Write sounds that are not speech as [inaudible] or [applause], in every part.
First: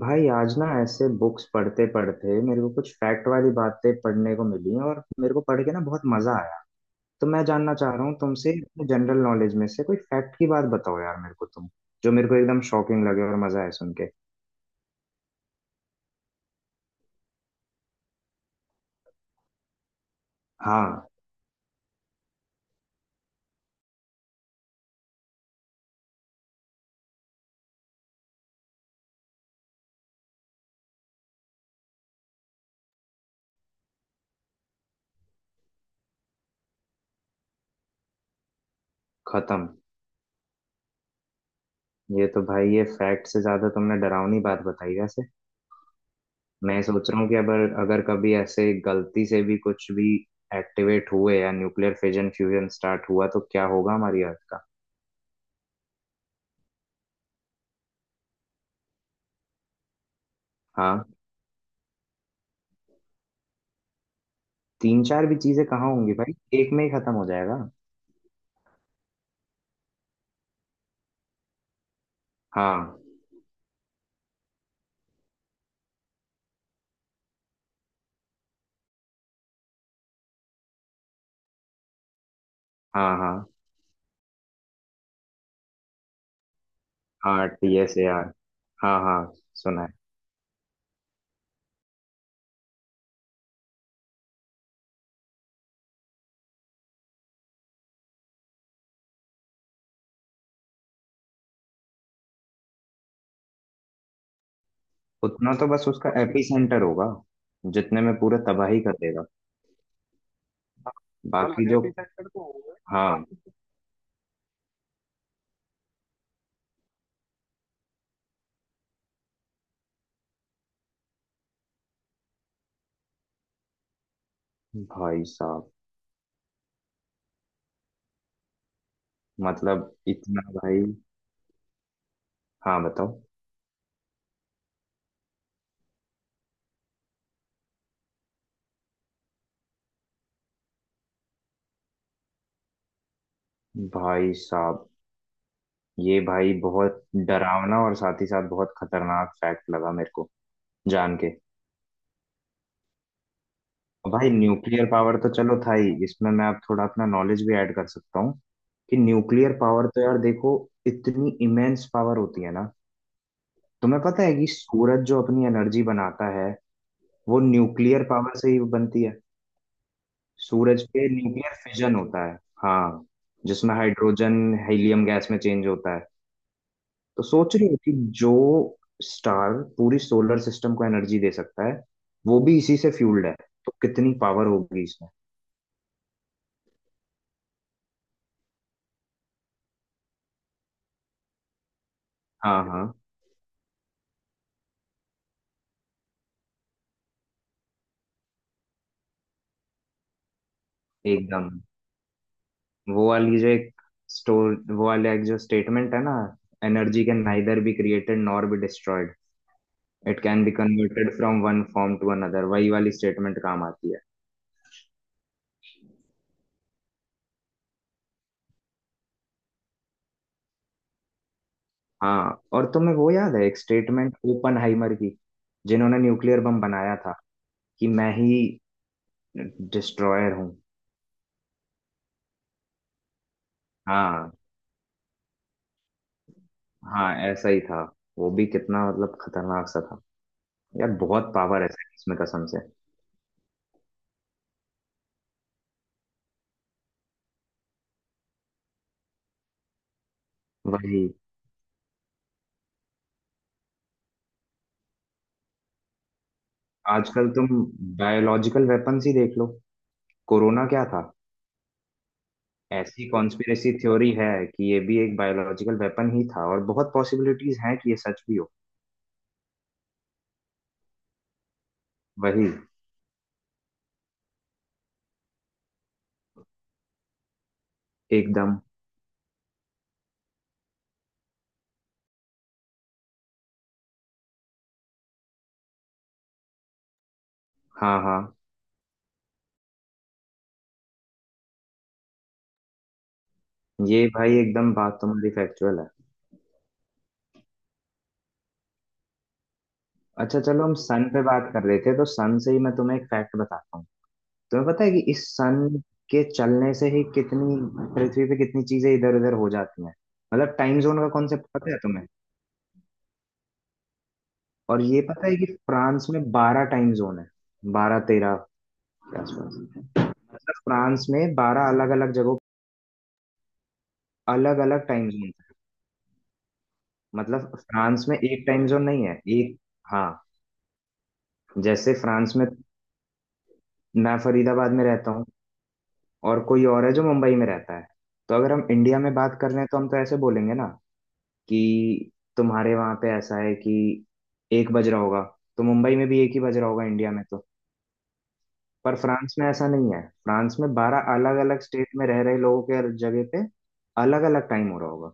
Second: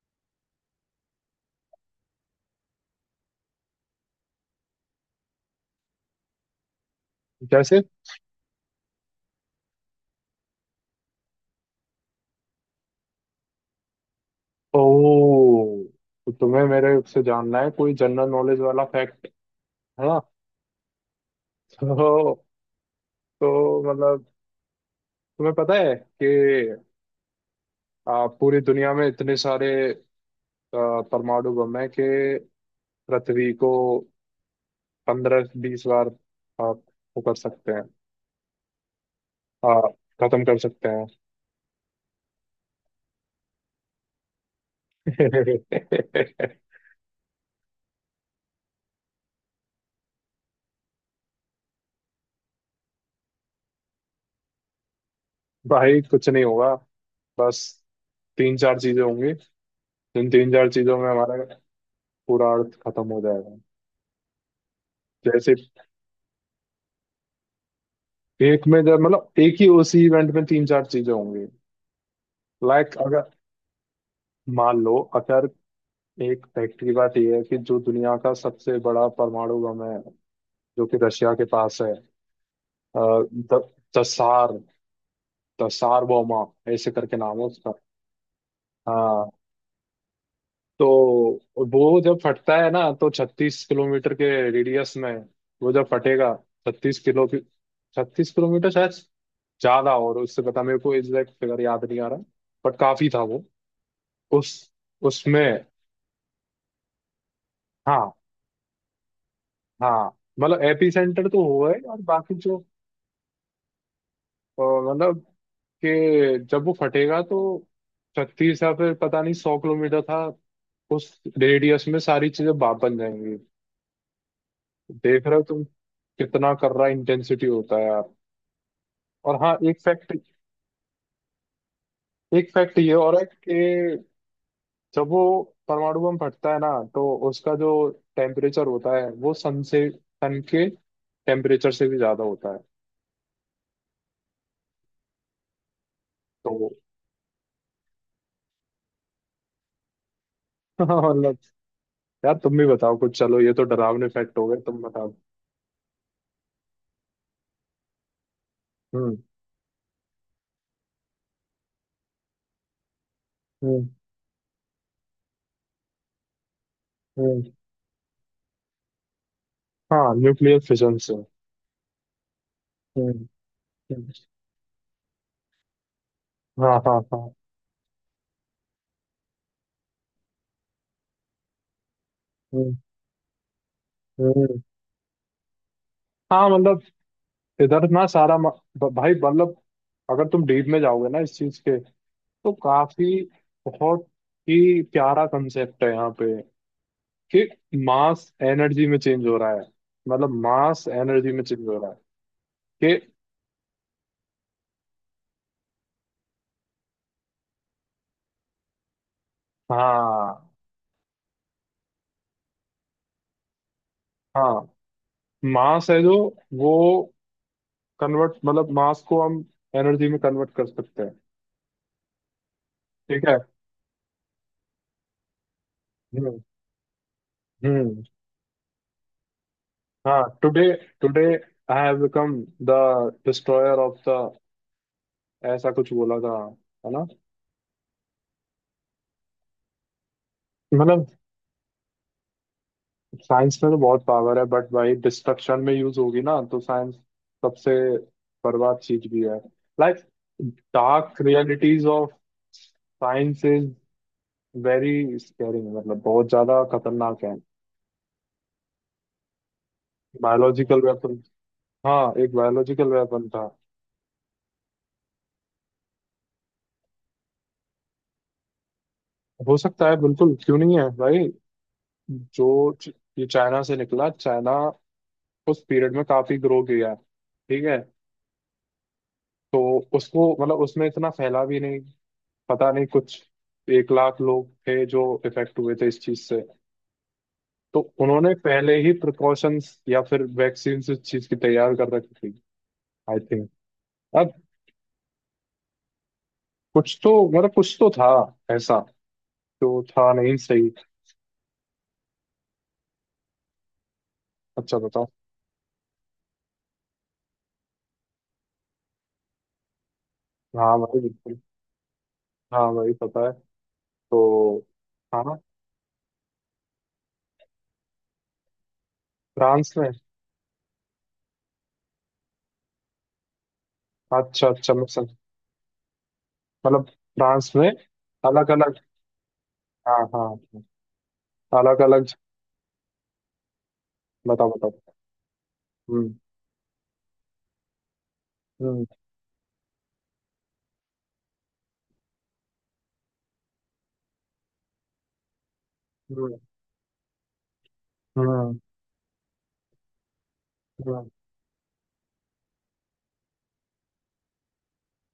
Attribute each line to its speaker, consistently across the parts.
Speaker 1: भाई आज ना ऐसे बुक्स पढ़ते पढ़ते मेरे को कुछ फैक्ट वाली बातें पढ़ने को मिली और मेरे को पढ़ के ना बहुत मजा आया। तो मैं जानना
Speaker 2: जैसे।
Speaker 1: चाह रहा हूँ तुमसे, अपने जनरल नॉलेज में से कोई फैक्ट की बात बताओ यार मेरे को तुम, जो मेरे को एकदम शॉकिंग लगे और मजा आए सुन के।
Speaker 2: ओ, तो तुम्हें मेरे से जानना है कोई जनरल नॉलेज वाला फैक्ट, है ना?
Speaker 1: हाँ।
Speaker 2: तो तो मतलब, तुम्हें पता है कि पूरी दुनिया में इतने सारे परमाणु बम हैं कि पृथ्वी को 15-20 बार वो कर सकते हैं,
Speaker 1: खत्म।
Speaker 2: आ, खत्म कर सकते हैं।
Speaker 1: ये तो भाई ये फैक्ट से ज्यादा तुमने डरावनी बात बताई वैसे।
Speaker 2: [laughs]
Speaker 1: मैं सोच रहा हूँ कि अगर अगर कभी ऐसे गलती से भी कुछ भी एक्टिवेट हुए या न्यूक्लियर फिजन फ्यूजन स्टार्ट हुआ तो क्या होगा हमारी अर्थ का।
Speaker 2: भाई कुछ नहीं होगा। बस तीन चार चीजें होंगी, जिन तीन चार चीजों में
Speaker 1: हाँ?
Speaker 2: हमारा पूरा अर्थ खत्म हो जाएगा।
Speaker 1: तीन चार भी
Speaker 2: जैसे,
Speaker 1: चीजें कहाँ होंगी भाई, एक में ही खत्म हो जाएगा।
Speaker 2: एक में जब, मतलब एक ही उसी इवेंट में तीन चार चीजें होंगी।
Speaker 1: हाँ
Speaker 2: लाइक अगर, मान लो, अगर एक फैक्ट की बात यह है कि जो दुनिया का सबसे बड़ा परमाणु बम है, जो कि रशिया के पास है। अ,
Speaker 1: हाँ हाँ।
Speaker 2: द, दसार, दसार बोमा, ऐसे करके नाम है
Speaker 1: हाँ टी
Speaker 2: उसका।
Speaker 1: एस ए आर, हाँ हाँ,
Speaker 2: हाँ।
Speaker 1: सुना है।
Speaker 2: तो वो जब फटता है ना, तो 36 किलोमीटर के रेडियस में, वो जब फटेगा, 36 किलो की, 36 किलोमीटर शायद ज्यादा, और उससे पता, मेरे को एग्जैक्ट फिगर याद नहीं आ रहा, बट काफी था वो। उस उसमें।
Speaker 1: उतना तो बस उसका एपी सेंटर होगा, जितने में
Speaker 2: हाँ,
Speaker 1: पूरा तबाही कर देगा।
Speaker 2: हाँ, मतलब एपी
Speaker 1: हाँ
Speaker 2: सेंटर तो
Speaker 1: बाकी
Speaker 2: हुआ है,
Speaker 1: जो,
Speaker 2: और बाकी जो,
Speaker 1: हाँ।
Speaker 2: मतलब कि जब वो फटेगा, तो 36 या फिर पता नहीं 100 किलोमीटर था, उस रेडियस में सारी चीजें बाप बन जाएंगी।
Speaker 1: भाई
Speaker 2: देख रहे हो तुम
Speaker 1: साहब,
Speaker 2: कितना कर रहा इंटेंसिटी होता है यार। और हाँ, एक
Speaker 1: मतलब
Speaker 2: फैक्ट,
Speaker 1: इतना भाई।
Speaker 2: एक फैक्ट
Speaker 1: हाँ
Speaker 2: ये और
Speaker 1: बताओ।
Speaker 2: है कि जब वो परमाणु बम फटता है ना, तो उसका जो टेम्परेचर होता है, वो सन से, सन के टेम्परेचर से भी ज्यादा होता है।
Speaker 1: भाई साहब, ये भाई
Speaker 2: तो
Speaker 1: बहुत डरावना और साथ ही साथ बहुत खतरनाक फैक्ट लगा मेरे को,
Speaker 2: [laughs]
Speaker 1: जान के।
Speaker 2: मतलब, यार तुम भी बताओ कुछ, चलो ये तो डरावने
Speaker 1: भाई
Speaker 2: फैक्ट हो गए, तुम
Speaker 1: न्यूक्लियर
Speaker 2: बताओ।
Speaker 1: पावर तो चलो था ही, इसमें मैं अब थोड़ा अपना नॉलेज भी ऐड कर सकता हूँ कि
Speaker 2: हम्म।
Speaker 1: न्यूक्लियर पावर तो यार देखो, इतनी इमेंस पावर होती है ना।
Speaker 2: हम्म।
Speaker 1: तुम्हें पता है कि सूरज जो अपनी एनर्जी बनाता है वो
Speaker 2: हम्म।
Speaker 1: न्यूक्लियर पावर से ही बनती है।
Speaker 2: हाँ, न्यूक्लियर
Speaker 1: सूरज
Speaker 2: फिशन
Speaker 1: पे
Speaker 2: से।
Speaker 1: न्यूक्लियर फिजन होता है, हाँ,
Speaker 2: हम्म।
Speaker 1: जिसमें
Speaker 2: हम्म।
Speaker 1: हाइड्रोजन हीलियम गैस में चेंज होता है।
Speaker 2: हाँ हाँ
Speaker 1: तो
Speaker 2: हाँ।
Speaker 1: सोच रही हो कि जो स्टार पूरी सोलर सिस्टम को एनर्जी दे सकता है वो भी
Speaker 2: हम्म।
Speaker 1: इसी से फ्यूल्ड है, तो कितनी पावर
Speaker 2: हम्म।
Speaker 1: होगी इसमें।
Speaker 2: हाँ मतलब इधर ना सारा भाई मतलब, अगर तुम डीप में जाओगे ना इस चीज के, तो
Speaker 1: हाँ हाँ
Speaker 2: काफी, बहुत ही प्यारा कंसेप्ट है यहाँ पे, कि मास एनर्जी में चेंज हो रहा है, मतलब मास एनर्जी में
Speaker 1: एकदम।
Speaker 2: चेंज हो रहा है कि।
Speaker 1: वो वाली जो एक स्टोर, वो वाला एक जो स्टेटमेंट है ना, energy can neither be created nor be destroyed, it can
Speaker 2: हाँ
Speaker 1: be converted from one form to another, वही वाली स्टेटमेंट काम आती है।
Speaker 2: हाँ। मास है जो, वो कन्वर्ट, मतलब मास को हम एनर्जी में कन्वर्ट कर सकते हैं।
Speaker 1: हाँ, और तुम्हें वो
Speaker 2: ठीक
Speaker 1: याद
Speaker 2: है।
Speaker 1: है एक स्टेटमेंट ओपनहाइमर की, जिन्होंने
Speaker 2: हम्म।
Speaker 1: न्यूक्लियर बम बनाया था, कि
Speaker 2: हम्म।
Speaker 1: मैं ही
Speaker 2: हाँ।
Speaker 1: डिस्ट्रॉयर हूँ।
Speaker 2: Today today, I have become the destroyer of the,
Speaker 1: हाँ
Speaker 2: ऐसा कुछ बोला था, है ना?
Speaker 1: हाँ, ऐसा ही था। वो भी कितना मतलब खतरनाक सा था। यार
Speaker 2: मतलब,
Speaker 1: बहुत पावर है साइंस में कसम से।
Speaker 2: साइंस में तो बहुत पावर है, बट भाई डिस्ट्रक्शन में यूज होगी ना, तो साइंस सबसे बर्बाद चीज भी है। लाइक,
Speaker 1: वही।
Speaker 2: Dark realities of science is very scaring, मतलब बहुत ज्यादा खतरनाक
Speaker 1: आजकल
Speaker 2: है।
Speaker 1: तुम बायोलॉजिकल वेपन्स ही देख लो, कोरोना
Speaker 2: बायोलॉजिकल
Speaker 1: क्या था।
Speaker 2: वेपन। हाँ, एक बायोलॉजिकल
Speaker 1: ऐसी
Speaker 2: वेपन था।
Speaker 1: कॉन्स्पिरेसी थ्योरी है कि ये भी एक बायोलॉजिकल वेपन ही था, और बहुत पॉसिबिलिटीज हैं कि ये सच भी हो।
Speaker 2: हो सकता है, बिल्कुल, क्यों नहीं है भाई।
Speaker 1: वही।
Speaker 2: जो च- ये चाइना से निकला, चाइना उस पीरियड में काफी ग्रो किया है, ठीक है।
Speaker 1: एकदम।
Speaker 2: तो उसको, मतलब उसमें इतना फैला भी नहीं, पता नहीं कुछ 1,00,000 लोग थे जो इफेक्ट हुए थे इस चीज से, तो
Speaker 1: हाँ हाँ।
Speaker 2: उन्होंने पहले ही प्रिकॉशंस या फिर वैक्सीन इस चीज की तैयार कर रखी थी, आई थिंक।
Speaker 1: ये
Speaker 2: अब
Speaker 1: भाई एकदम बात तुम्हारी फैक्चुअल है।
Speaker 2: कुछ तो, मतलब कुछ तो था ऐसा, जो था नहीं
Speaker 1: अच्छा चलो
Speaker 2: सही।
Speaker 1: हम सन पे बात कर रहे थे तो सन से ही मैं तुम्हें एक फैक्ट बताता हूँ। तुम्हें
Speaker 2: अच्छा
Speaker 1: पता है कि
Speaker 2: बताओ।
Speaker 1: इस सन के चलने से ही कितनी पृथ्वी पे कितनी चीजें इधर उधर हो जाती हैं। मतलब
Speaker 2: हाँ
Speaker 1: टाइम जोन
Speaker 2: भाई
Speaker 1: का
Speaker 2: बिल्कुल।
Speaker 1: कॉन्सेप्ट पता है तुम्हें?
Speaker 2: हाँ भाई पता है। तो,
Speaker 1: और ये पता है
Speaker 2: हाँ,
Speaker 1: कि फ्रांस में 12 टाइम जोन है, 12-13 के आसपास।
Speaker 2: फ्रांस में।
Speaker 1: मतलब फ्रांस में 12 अलग अलग जगहों
Speaker 2: अच्छा
Speaker 1: अलग
Speaker 2: अच्छा, मैं
Speaker 1: अलग टाइम
Speaker 2: समझ,
Speaker 1: जोन है,
Speaker 2: मतलब फ्रांस
Speaker 1: मतलब
Speaker 2: में
Speaker 1: फ्रांस में एक
Speaker 2: अलग
Speaker 1: टाइम
Speaker 2: अलग।
Speaker 1: जोन नहीं है एक।
Speaker 2: हाँ
Speaker 1: हाँ।
Speaker 2: हाँ, अलग
Speaker 1: जैसे
Speaker 2: अलग।
Speaker 1: फ्रांस में, मैं
Speaker 2: बताओ बताओ।
Speaker 1: फरीदाबाद में रहता हूँ
Speaker 2: हम्म।
Speaker 1: और कोई और है जो मुंबई में रहता है, तो अगर हम
Speaker 2: हम्म।
Speaker 1: इंडिया में बात कर रहे हैं तो हम तो ऐसे बोलेंगे ना कि तुम्हारे वहां पे ऐसा है कि एक बज रहा होगा तो मुंबई में भी एक
Speaker 2: हम्म।
Speaker 1: ही बज रहा होगा, इंडिया में तो।
Speaker 2: हम्म।
Speaker 1: पर फ्रांस में ऐसा नहीं है, फ्रांस में
Speaker 2: हम्म।
Speaker 1: 12 अलग अलग स्टेट में रह रहे लोगों के जगह पे अलग अलग टाइम हो रहा होगा।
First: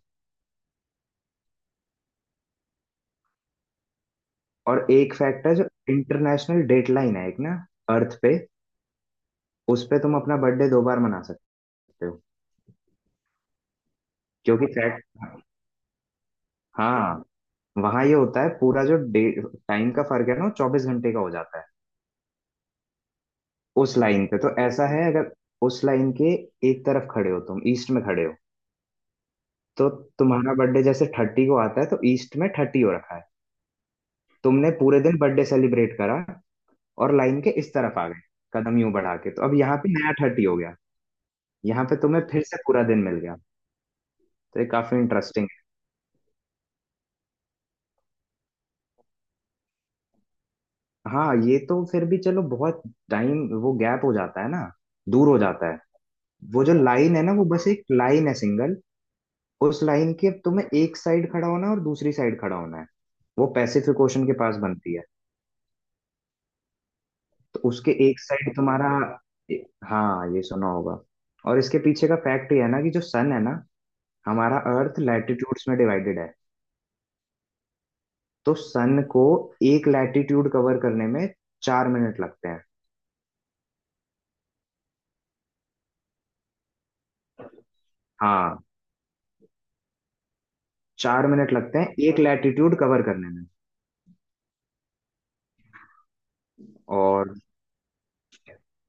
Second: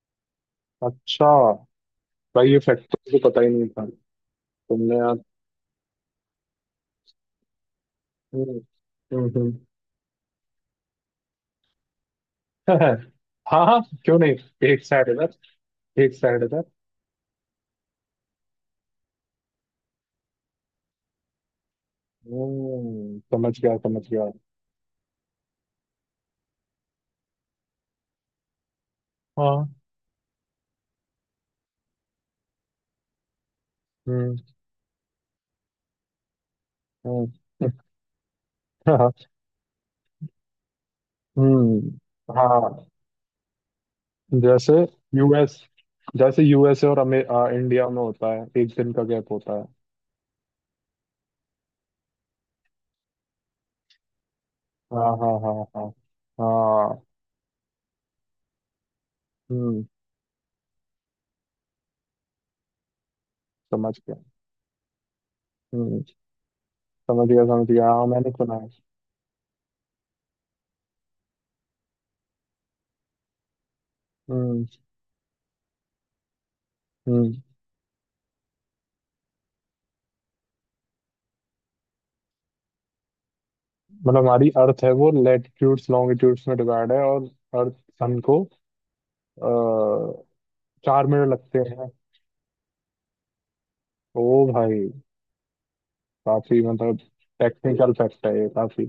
Speaker 2: अच्छा, भाई ये फैक्ट तो मुझे पता ही नहीं था।
Speaker 1: और
Speaker 2: तुमने यार।
Speaker 1: एक फैक्ट है, जो इंटरनेशनल डेट लाइन है एक ना, अर्थ पे,
Speaker 2: हम्म। हम्म। हम्म।
Speaker 1: उस पे तुम अपना बर्थडे दो बार मना सकते हो,
Speaker 2: [laughs] हाँ हाँ, क्यों
Speaker 1: क्योंकि
Speaker 2: नहीं। एक
Speaker 1: फ्लैट।
Speaker 2: साइड इधर, एक साइड इधर।
Speaker 1: हाँ। वहाँ ये होता है, पूरा जो डे टाइम का फर्क है ना 24 घंटे का हो जाता है।
Speaker 2: हम्म, समझ गया
Speaker 1: उस
Speaker 2: समझ
Speaker 1: लाइन
Speaker 2: गया।
Speaker 1: पे तो ऐसा है, अगर उस लाइन के एक तरफ खड़े हो तुम, ईस्ट में खड़े हो,
Speaker 2: हाँ।
Speaker 1: तो तुम्हारा बर्थडे जैसे 30 को आता है, तो ईस्ट में 30 हो रखा है,
Speaker 2: हम्म।
Speaker 1: तुमने पूरे दिन बर्थडे सेलिब्रेट करा, और
Speaker 2: हम्म।
Speaker 1: लाइन के इस तरफ आ गए, कदम यूं
Speaker 2: [laughs] हाँ।
Speaker 1: बढ़ा के, तो अब यहाँ पे नया 30 हो गया, यहाँ
Speaker 2: हम्म।
Speaker 1: पे तुम्हें फिर से पूरा
Speaker 2: हाँ।
Speaker 1: दिन मिल गया। तो ये
Speaker 2: जैसे
Speaker 1: काफी इंटरेस्टिंग।
Speaker 2: यूएस, जैसे यूएसए और इंडिया में होता है, एक दिन का गैप होता है।
Speaker 1: हाँ ये तो फिर भी चलो बहुत टाइम, वो गैप हो जाता है ना,
Speaker 2: हाँ
Speaker 1: दूर
Speaker 2: हाँ
Speaker 1: हो
Speaker 2: हाँ हाँ
Speaker 1: जाता है।
Speaker 2: हाँ।
Speaker 1: वो जो
Speaker 2: हाँ।
Speaker 1: लाइन है ना वो बस एक लाइन है, सिंगल, उस
Speaker 2: हम्म,
Speaker 1: लाइन के तुम्हें एक साइड खड़ा होना है और दूसरी साइड खड़ा होना है। वो
Speaker 2: समझ
Speaker 1: पैसिफिक
Speaker 2: गया।
Speaker 1: ओशन के पास बनती है।
Speaker 2: हम्म, समझ गया,
Speaker 1: तो
Speaker 2: समझ गया,
Speaker 1: उसके
Speaker 2: हाँ
Speaker 1: एक
Speaker 2: मैंने सुना
Speaker 1: साइड
Speaker 2: है।
Speaker 1: तुम्हारा, हाँ ये सुना होगा। और इसके पीछे का फैक्ट ये है ना कि जो सन है ना, हमारा
Speaker 2: हम्म।
Speaker 1: अर्थ लैटिट्यूड्स में डिवाइडेड है,
Speaker 2: हम्म।
Speaker 1: तो सन को एक लैटिट्यूड कवर करने में 4 मिनट लगते हैं।
Speaker 2: मतलब हमारी अर्थ है, वो लैटिट्यूड्स लॉन्गिट्यूड्स में डिवाइड है और अर्थ, सन को,
Speaker 1: हाँ,
Speaker 2: आ, 4
Speaker 1: चार
Speaker 2: मिनट
Speaker 1: मिनट
Speaker 2: लगते
Speaker 1: लगते
Speaker 2: हैं।
Speaker 1: हैं एक लैटिट्यूड कवर करने में।
Speaker 2: ओ भाई, काफी मतलब
Speaker 1: और
Speaker 2: टेक्निकल फैक्ट है ये काफी।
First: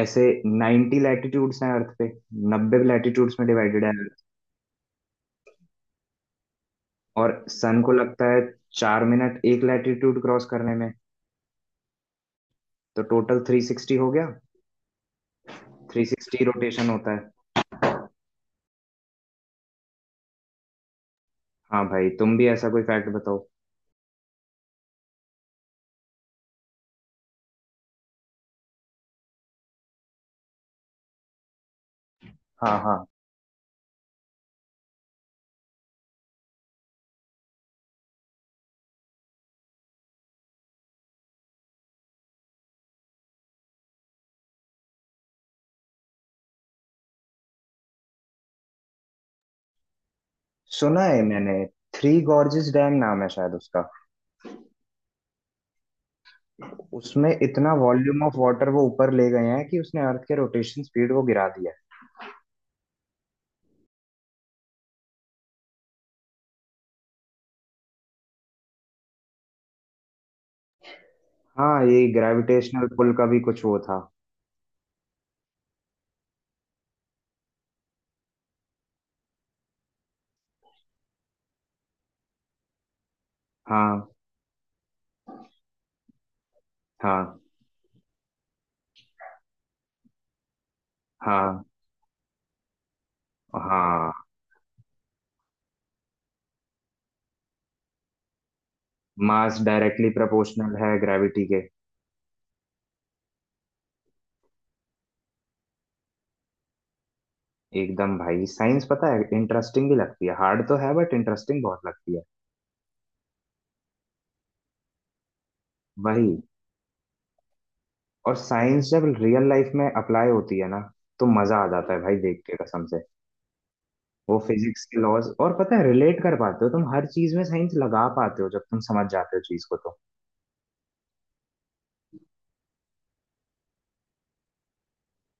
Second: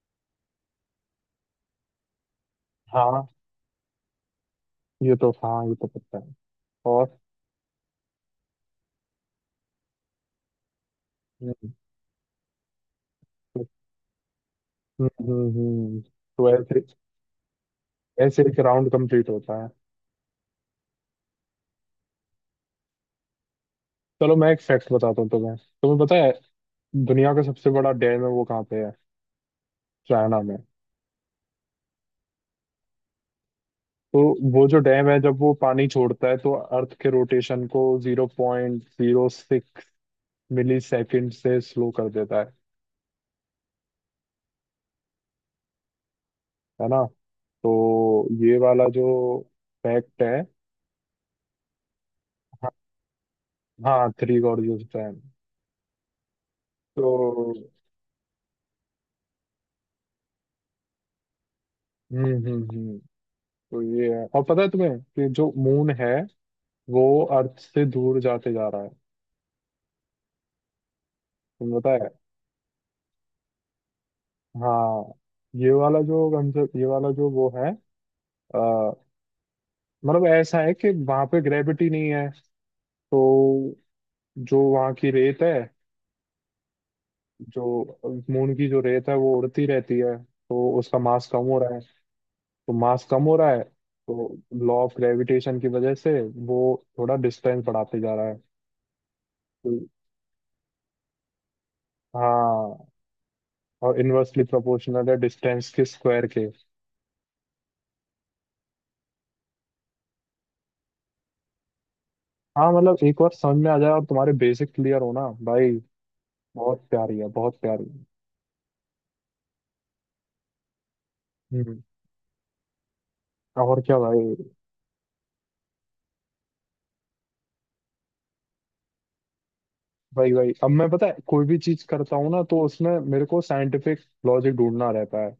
Speaker 1: ऐसे 90 लैटिट्यूड्स हैं अर्थ पे, नब्बे
Speaker 2: हाँ
Speaker 1: लैटिट्यूड्स में डिवाइडेड है अर्थ,
Speaker 2: ये तो, हाँ ये तो पता है। और,
Speaker 1: और सन को लगता है 4 मिनट एक लैटिट्यूड क्रॉस करने में,
Speaker 2: हम्म।
Speaker 1: तो टोटल 360 हो गया,
Speaker 2: हम्म। हम्म।
Speaker 1: 360
Speaker 2: तो ऐसे,
Speaker 1: रोटेशन होता है।
Speaker 2: ऐसे एक राउंड कंप्लीट होता है।
Speaker 1: हाँ भाई तुम भी ऐसा कोई फैक्ट बताओ।
Speaker 2: चलो मैं एक फैक्ट बताता हूँ तुम्हें। तुम्हें पता है दुनिया का सबसे बड़ा डैम है वो कहाँ पे है? चाइना में।
Speaker 1: हाँ हाँ,
Speaker 2: तो वो जो डैम है, जब वो पानी छोड़ता है, तो अर्थ के रोटेशन को 0.06 मिली सेकेंड से स्लो कर देता है ना? तो ये वाला जो फैक्ट है।
Speaker 1: सुना है मैंने, थ्री
Speaker 2: हाँ,
Speaker 1: गॉर्जेस डैम नाम है शायद उसका।
Speaker 2: हाँ, थ्री गॉर्जियस डैम।
Speaker 1: उसमें
Speaker 2: तो
Speaker 1: इतना वॉल्यूम ऑफ वाटर वो ऊपर ले गए हैं कि उसने अर्थ के रोटेशन स्पीड को गिरा दिया है।
Speaker 2: हम्म। हम्म। हम्म। तो ये है। और पता है तुम्हें कि जो मून है, वो अर्थ से दूर जाते जा रहा है? तुम्हें
Speaker 1: हाँ
Speaker 2: पता
Speaker 1: ये
Speaker 2: है?
Speaker 1: ग्रेविटेशनल पुल का भी कुछ वो था।
Speaker 2: हाँ, ये वाला जो कंसेप्ट, ये वाला जो वो है, अ, मतलब ऐसा है कि वहां पे ग्रेविटी नहीं है, तो
Speaker 1: हाँ
Speaker 2: जो वहां की रेत है,
Speaker 1: हाँ
Speaker 2: जो मून की जो रेत है, वो उड़ती रहती है, तो उसका मास कम हो
Speaker 1: हाँ
Speaker 2: रहा है। तो मास कम हो रहा है,
Speaker 1: हाँ।
Speaker 2: तो लॉ ऑफ ग्रेविटेशन की वजह से वो थोड़ा डिस्टेंस बढ़ाते जा रहा है।
Speaker 1: मास
Speaker 2: तो,
Speaker 1: डायरेक्टली प्रोपोर्शनल है ग्रेविटी के।
Speaker 2: हाँ, और इनवर्सली प्रोपोर्शनल है डिस्टेंस के स्क्वायर के।
Speaker 1: एकदम भाई, साइंस पता है इंटरेस्टिंग भी लगती है, हार्ड तो है बट इंटरेस्टिंग बहुत लगती है।
Speaker 2: हाँ, मतलब एक बार समझ में आ जाए और तुम्हारे बेसिक क्लियर हो ना भाई,
Speaker 1: वही।
Speaker 2: बहुत प्यारी है, बहुत प्यारी है।
Speaker 1: और साइंस जब रियल लाइफ में अप्लाई होती है ना तो मजा आ
Speaker 2: हम्म।
Speaker 1: जाता है भाई, देख के कसम से।
Speaker 2: और क्या
Speaker 1: वो
Speaker 2: भाई।
Speaker 1: फिजिक्स के लॉज, और पता है रिलेट कर पाते हो तुम हर चीज में, साइंस लगा पाते हो जब तुम समझ जाते हो चीज को तो।
Speaker 2: भाई भाई, अब मैं पता है कोई भी चीज करता हूँ ना, तो उसमें मेरे को साइंटिफिक लॉजिक ढूंढना रहता है।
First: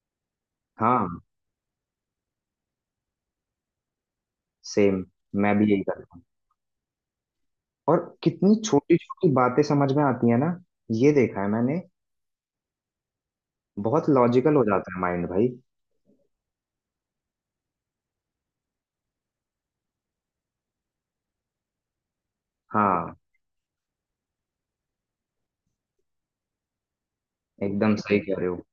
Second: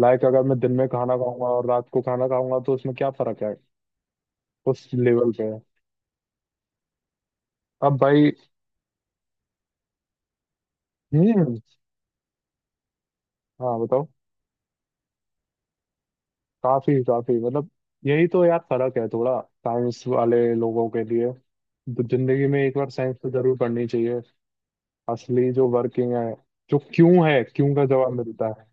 Speaker 2: लाइक, अगर मैं दिन में
Speaker 1: हाँ
Speaker 2: खाना खाऊंगा और रात को खाना खाऊंगा, तो उसमें क्या फर्क है, उस
Speaker 1: सेम,
Speaker 2: लेवल पे।
Speaker 1: मैं भी यही करता हूँ।
Speaker 2: अब
Speaker 1: और
Speaker 2: भाई।
Speaker 1: कितनी छोटी छोटी बातें समझ में आती है ना, ये देखा है
Speaker 2: हम्म।
Speaker 1: मैंने।
Speaker 2: हाँ बताओ।
Speaker 1: बहुत लॉजिकल हो जाता है माइंड भाई।
Speaker 2: काफी काफी मतलब, यही तो यार फर्क है थोड़ा। साइंस वाले लोगों के लिए तो, जिंदगी में एक बार
Speaker 1: हाँ
Speaker 2: साइंस तो जरूर पढ़नी चाहिए। असली जो वर्किंग है, जो क्यों है, क्यों का
Speaker 1: एकदम
Speaker 2: जवाब
Speaker 1: सही कह
Speaker 2: मिलता
Speaker 1: रहे हो।
Speaker 2: है।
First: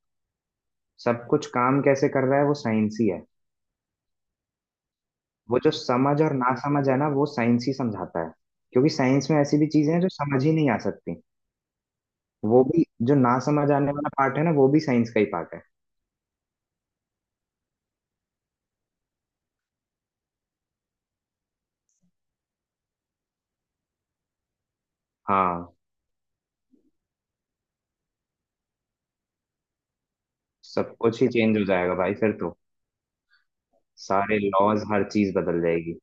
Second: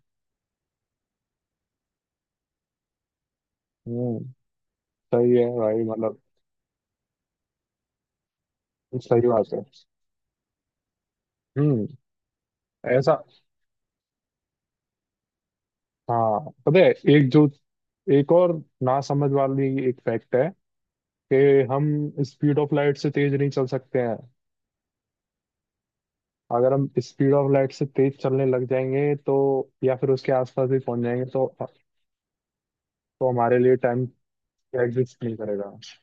Speaker 1: सब कुछ काम कैसे कर रहा है वो साइंस ही है।
Speaker 2: हम्म। सही है
Speaker 1: वो जो
Speaker 2: भाई, मतलब।
Speaker 1: समझ और ना समझ है ना वो साइंस ही समझाता है, क्योंकि
Speaker 2: सही
Speaker 1: साइंस में
Speaker 2: बात
Speaker 1: ऐसी
Speaker 2: है।
Speaker 1: भी चीजें हैं जो समझ ही नहीं आ सकती,
Speaker 2: हम्म।
Speaker 1: वो भी, जो
Speaker 2: ऐसा।
Speaker 1: ना समझ आने वाला पार्ट है ना वो भी साइंस का ही पार्ट है।
Speaker 2: हाँ। पता है, एक जो, एक और ना समझ वाली एक फैक्ट है कि हम स्पीड ऑफ लाइट से तेज नहीं चल सकते हैं।
Speaker 1: हाँ
Speaker 2: अगर हम स्पीड ऑफ लाइट से तेज चलने लग जाएंगे, तो या फिर उसके आसपास भी
Speaker 1: सब
Speaker 2: पहुंच
Speaker 1: कुछ
Speaker 2: जाएंगे,
Speaker 1: ही
Speaker 2: तो
Speaker 1: चेंज हो
Speaker 2: तो
Speaker 1: जाएगा भाई फिर तो,
Speaker 2: हमारे लिए टाइम
Speaker 1: सारे लॉज हर
Speaker 2: एग्जिस्ट
Speaker 1: चीज
Speaker 2: नहीं
Speaker 1: बदल
Speaker 2: करेगा।
Speaker 1: जाएगी।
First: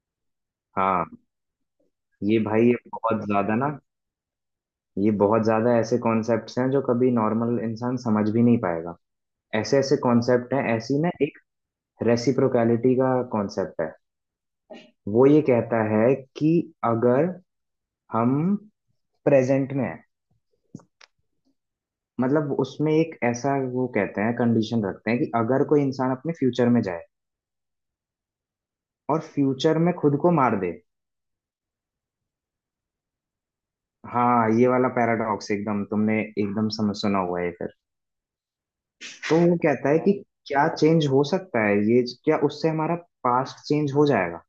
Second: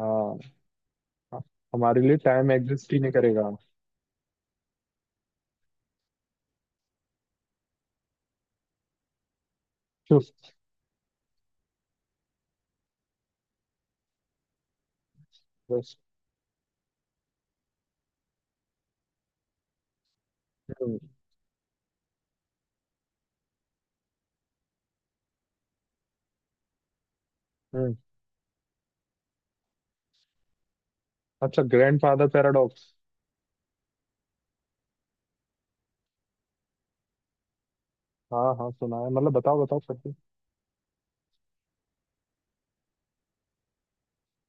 Speaker 2: हाँ,
Speaker 1: हाँ
Speaker 2: हमारे लिए
Speaker 1: ये
Speaker 2: टाइम
Speaker 1: भाई, ये
Speaker 2: एग्जिस्ट ही नहीं
Speaker 1: बहुत
Speaker 2: करेगा।
Speaker 1: ज्यादा ना, ये बहुत ज्यादा ऐसे कॉन्सेप्ट्स हैं जो कभी नॉर्मल इंसान समझ भी नहीं पाएगा। ऐसे ऐसे
Speaker 2: बस।
Speaker 1: कॉन्सेप्ट हैं, ऐसी ना एक रेसिप्रोकैलिटी का कॉन्सेप्ट है, वो ये कहता
Speaker 2: बस।
Speaker 1: है कि, अगर हम प्रेजेंट में हैं,
Speaker 2: हम्म।
Speaker 1: मतलब उसमें एक ऐसा वो कहते हैं कंडीशन रखते हैं कि अगर कोई इंसान अपने फ्यूचर में जाए
Speaker 2: हम्म।
Speaker 1: और फ्यूचर में खुद को मार दे।
Speaker 2: अच्छा, ग्रैंडफादर पैराडॉक्स।
Speaker 1: हाँ ये वाला पैराडॉक्स एकदम, तुमने एकदम समझ, सुना हुआ है फिर।
Speaker 2: हाँ हाँ सुना है, मतलब
Speaker 1: तो वो
Speaker 2: बताओ बताओ
Speaker 1: कहता है
Speaker 2: करके।
Speaker 1: कि
Speaker 2: [laughs]
Speaker 1: क्या चेंज हो सकता है, ये क्या उससे हमारा पास्ट चेंज हो जाएगा?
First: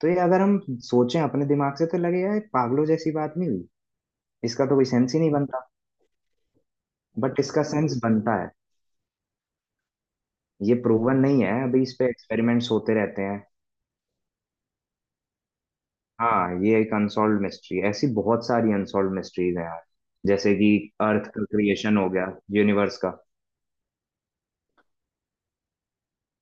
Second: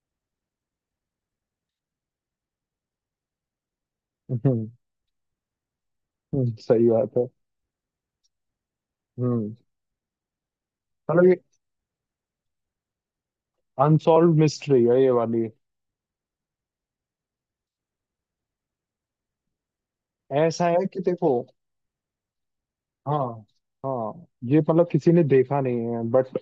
Speaker 1: तो ये अगर हम सोचें अपने दिमाग से तो लगेगा ये पागलों जैसी बात नहीं हुई, इसका
Speaker 2: हम्म।
Speaker 1: तो कोई सेंस ही नहीं बनता,
Speaker 2: सही बात है।
Speaker 1: बट इसका सेंस बनता है।
Speaker 2: हम्म।
Speaker 1: ये प्रूवन
Speaker 2: मतलब ये
Speaker 1: नहीं है, अभी इस पे एक्सपेरिमेंट्स होते रहते हैं।
Speaker 2: अनसॉल्व मिस्ट्री है ये वाली।
Speaker 1: हाँ ये एक अनसॉल्व मिस्ट्री है, ऐसी बहुत सारी अनसॉल्व मिस्ट्रीज हैं यार, जैसे
Speaker 2: ऐसा
Speaker 1: कि
Speaker 2: है कि
Speaker 1: अर्थ
Speaker 2: देखो,
Speaker 1: का क्रिएशन हो गया, यूनिवर्स का।
Speaker 2: हाँ हाँ, ये मतलब किसी ने देखा नहीं है, बट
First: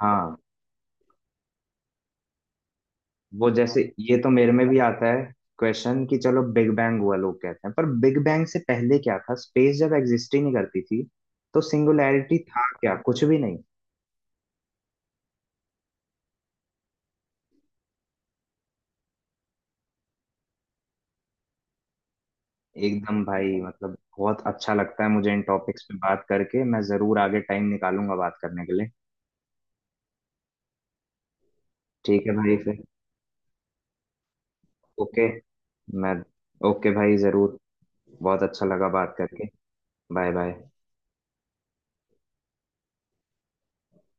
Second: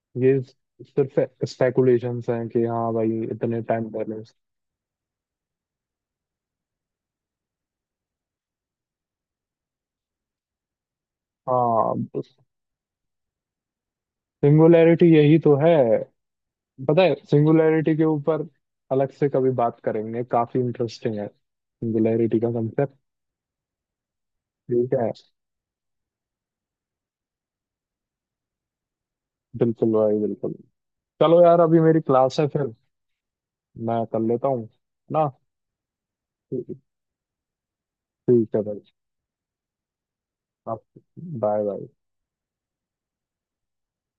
Speaker 1: हाँ।
Speaker 2: ये सिर्फ स्पेकुलेशंस हैं कि हाँ भाई
Speaker 1: वो
Speaker 2: इतने
Speaker 1: जैसे,
Speaker 2: टाइम
Speaker 1: ये
Speaker 2: पहले।
Speaker 1: तो मेरे में भी आता है क्वेश्चन कि चलो बिग बैंग हुआ लोग कहते हैं, पर बिग बैंग से पहले क्या था, स्पेस जब एग्जिस्ट ही नहीं करती थी, तो
Speaker 2: हाँ,
Speaker 1: सिंगुलैरिटी था क्या, कुछ भी नहीं।
Speaker 2: सिंगुलैरिटी यही तो है। पता है, सिंगुलैरिटी के ऊपर अलग से कभी बात करेंगे, काफी इंटरेस्टिंग है सिंगुलैरिटी का कंसेप्ट।
Speaker 1: एकदम भाई, मतलब बहुत अच्छा
Speaker 2: ठीक
Speaker 1: लगता है
Speaker 2: है,
Speaker 1: मुझे इन टॉपिक्स पे बात करके, मैं जरूर आगे टाइम निकालूंगा बात करने के लिए।
Speaker 2: बिल्कुल भाई, बिल्कुल। चलो यार, अभी मेरी
Speaker 1: ठीक है
Speaker 2: क्लास है,
Speaker 1: भाई
Speaker 2: फिर
Speaker 1: फिर।
Speaker 2: मैं कर लेता हूँ
Speaker 1: ओके।
Speaker 2: ना।
Speaker 1: मैं।
Speaker 2: ठीक।
Speaker 1: ओके भाई जरूर। बहुत
Speaker 2: ठीक है
Speaker 1: अच्छा
Speaker 2: भाई।
Speaker 1: लगा बात करके। Bye bye.
Speaker 2: आप, बाय बाय।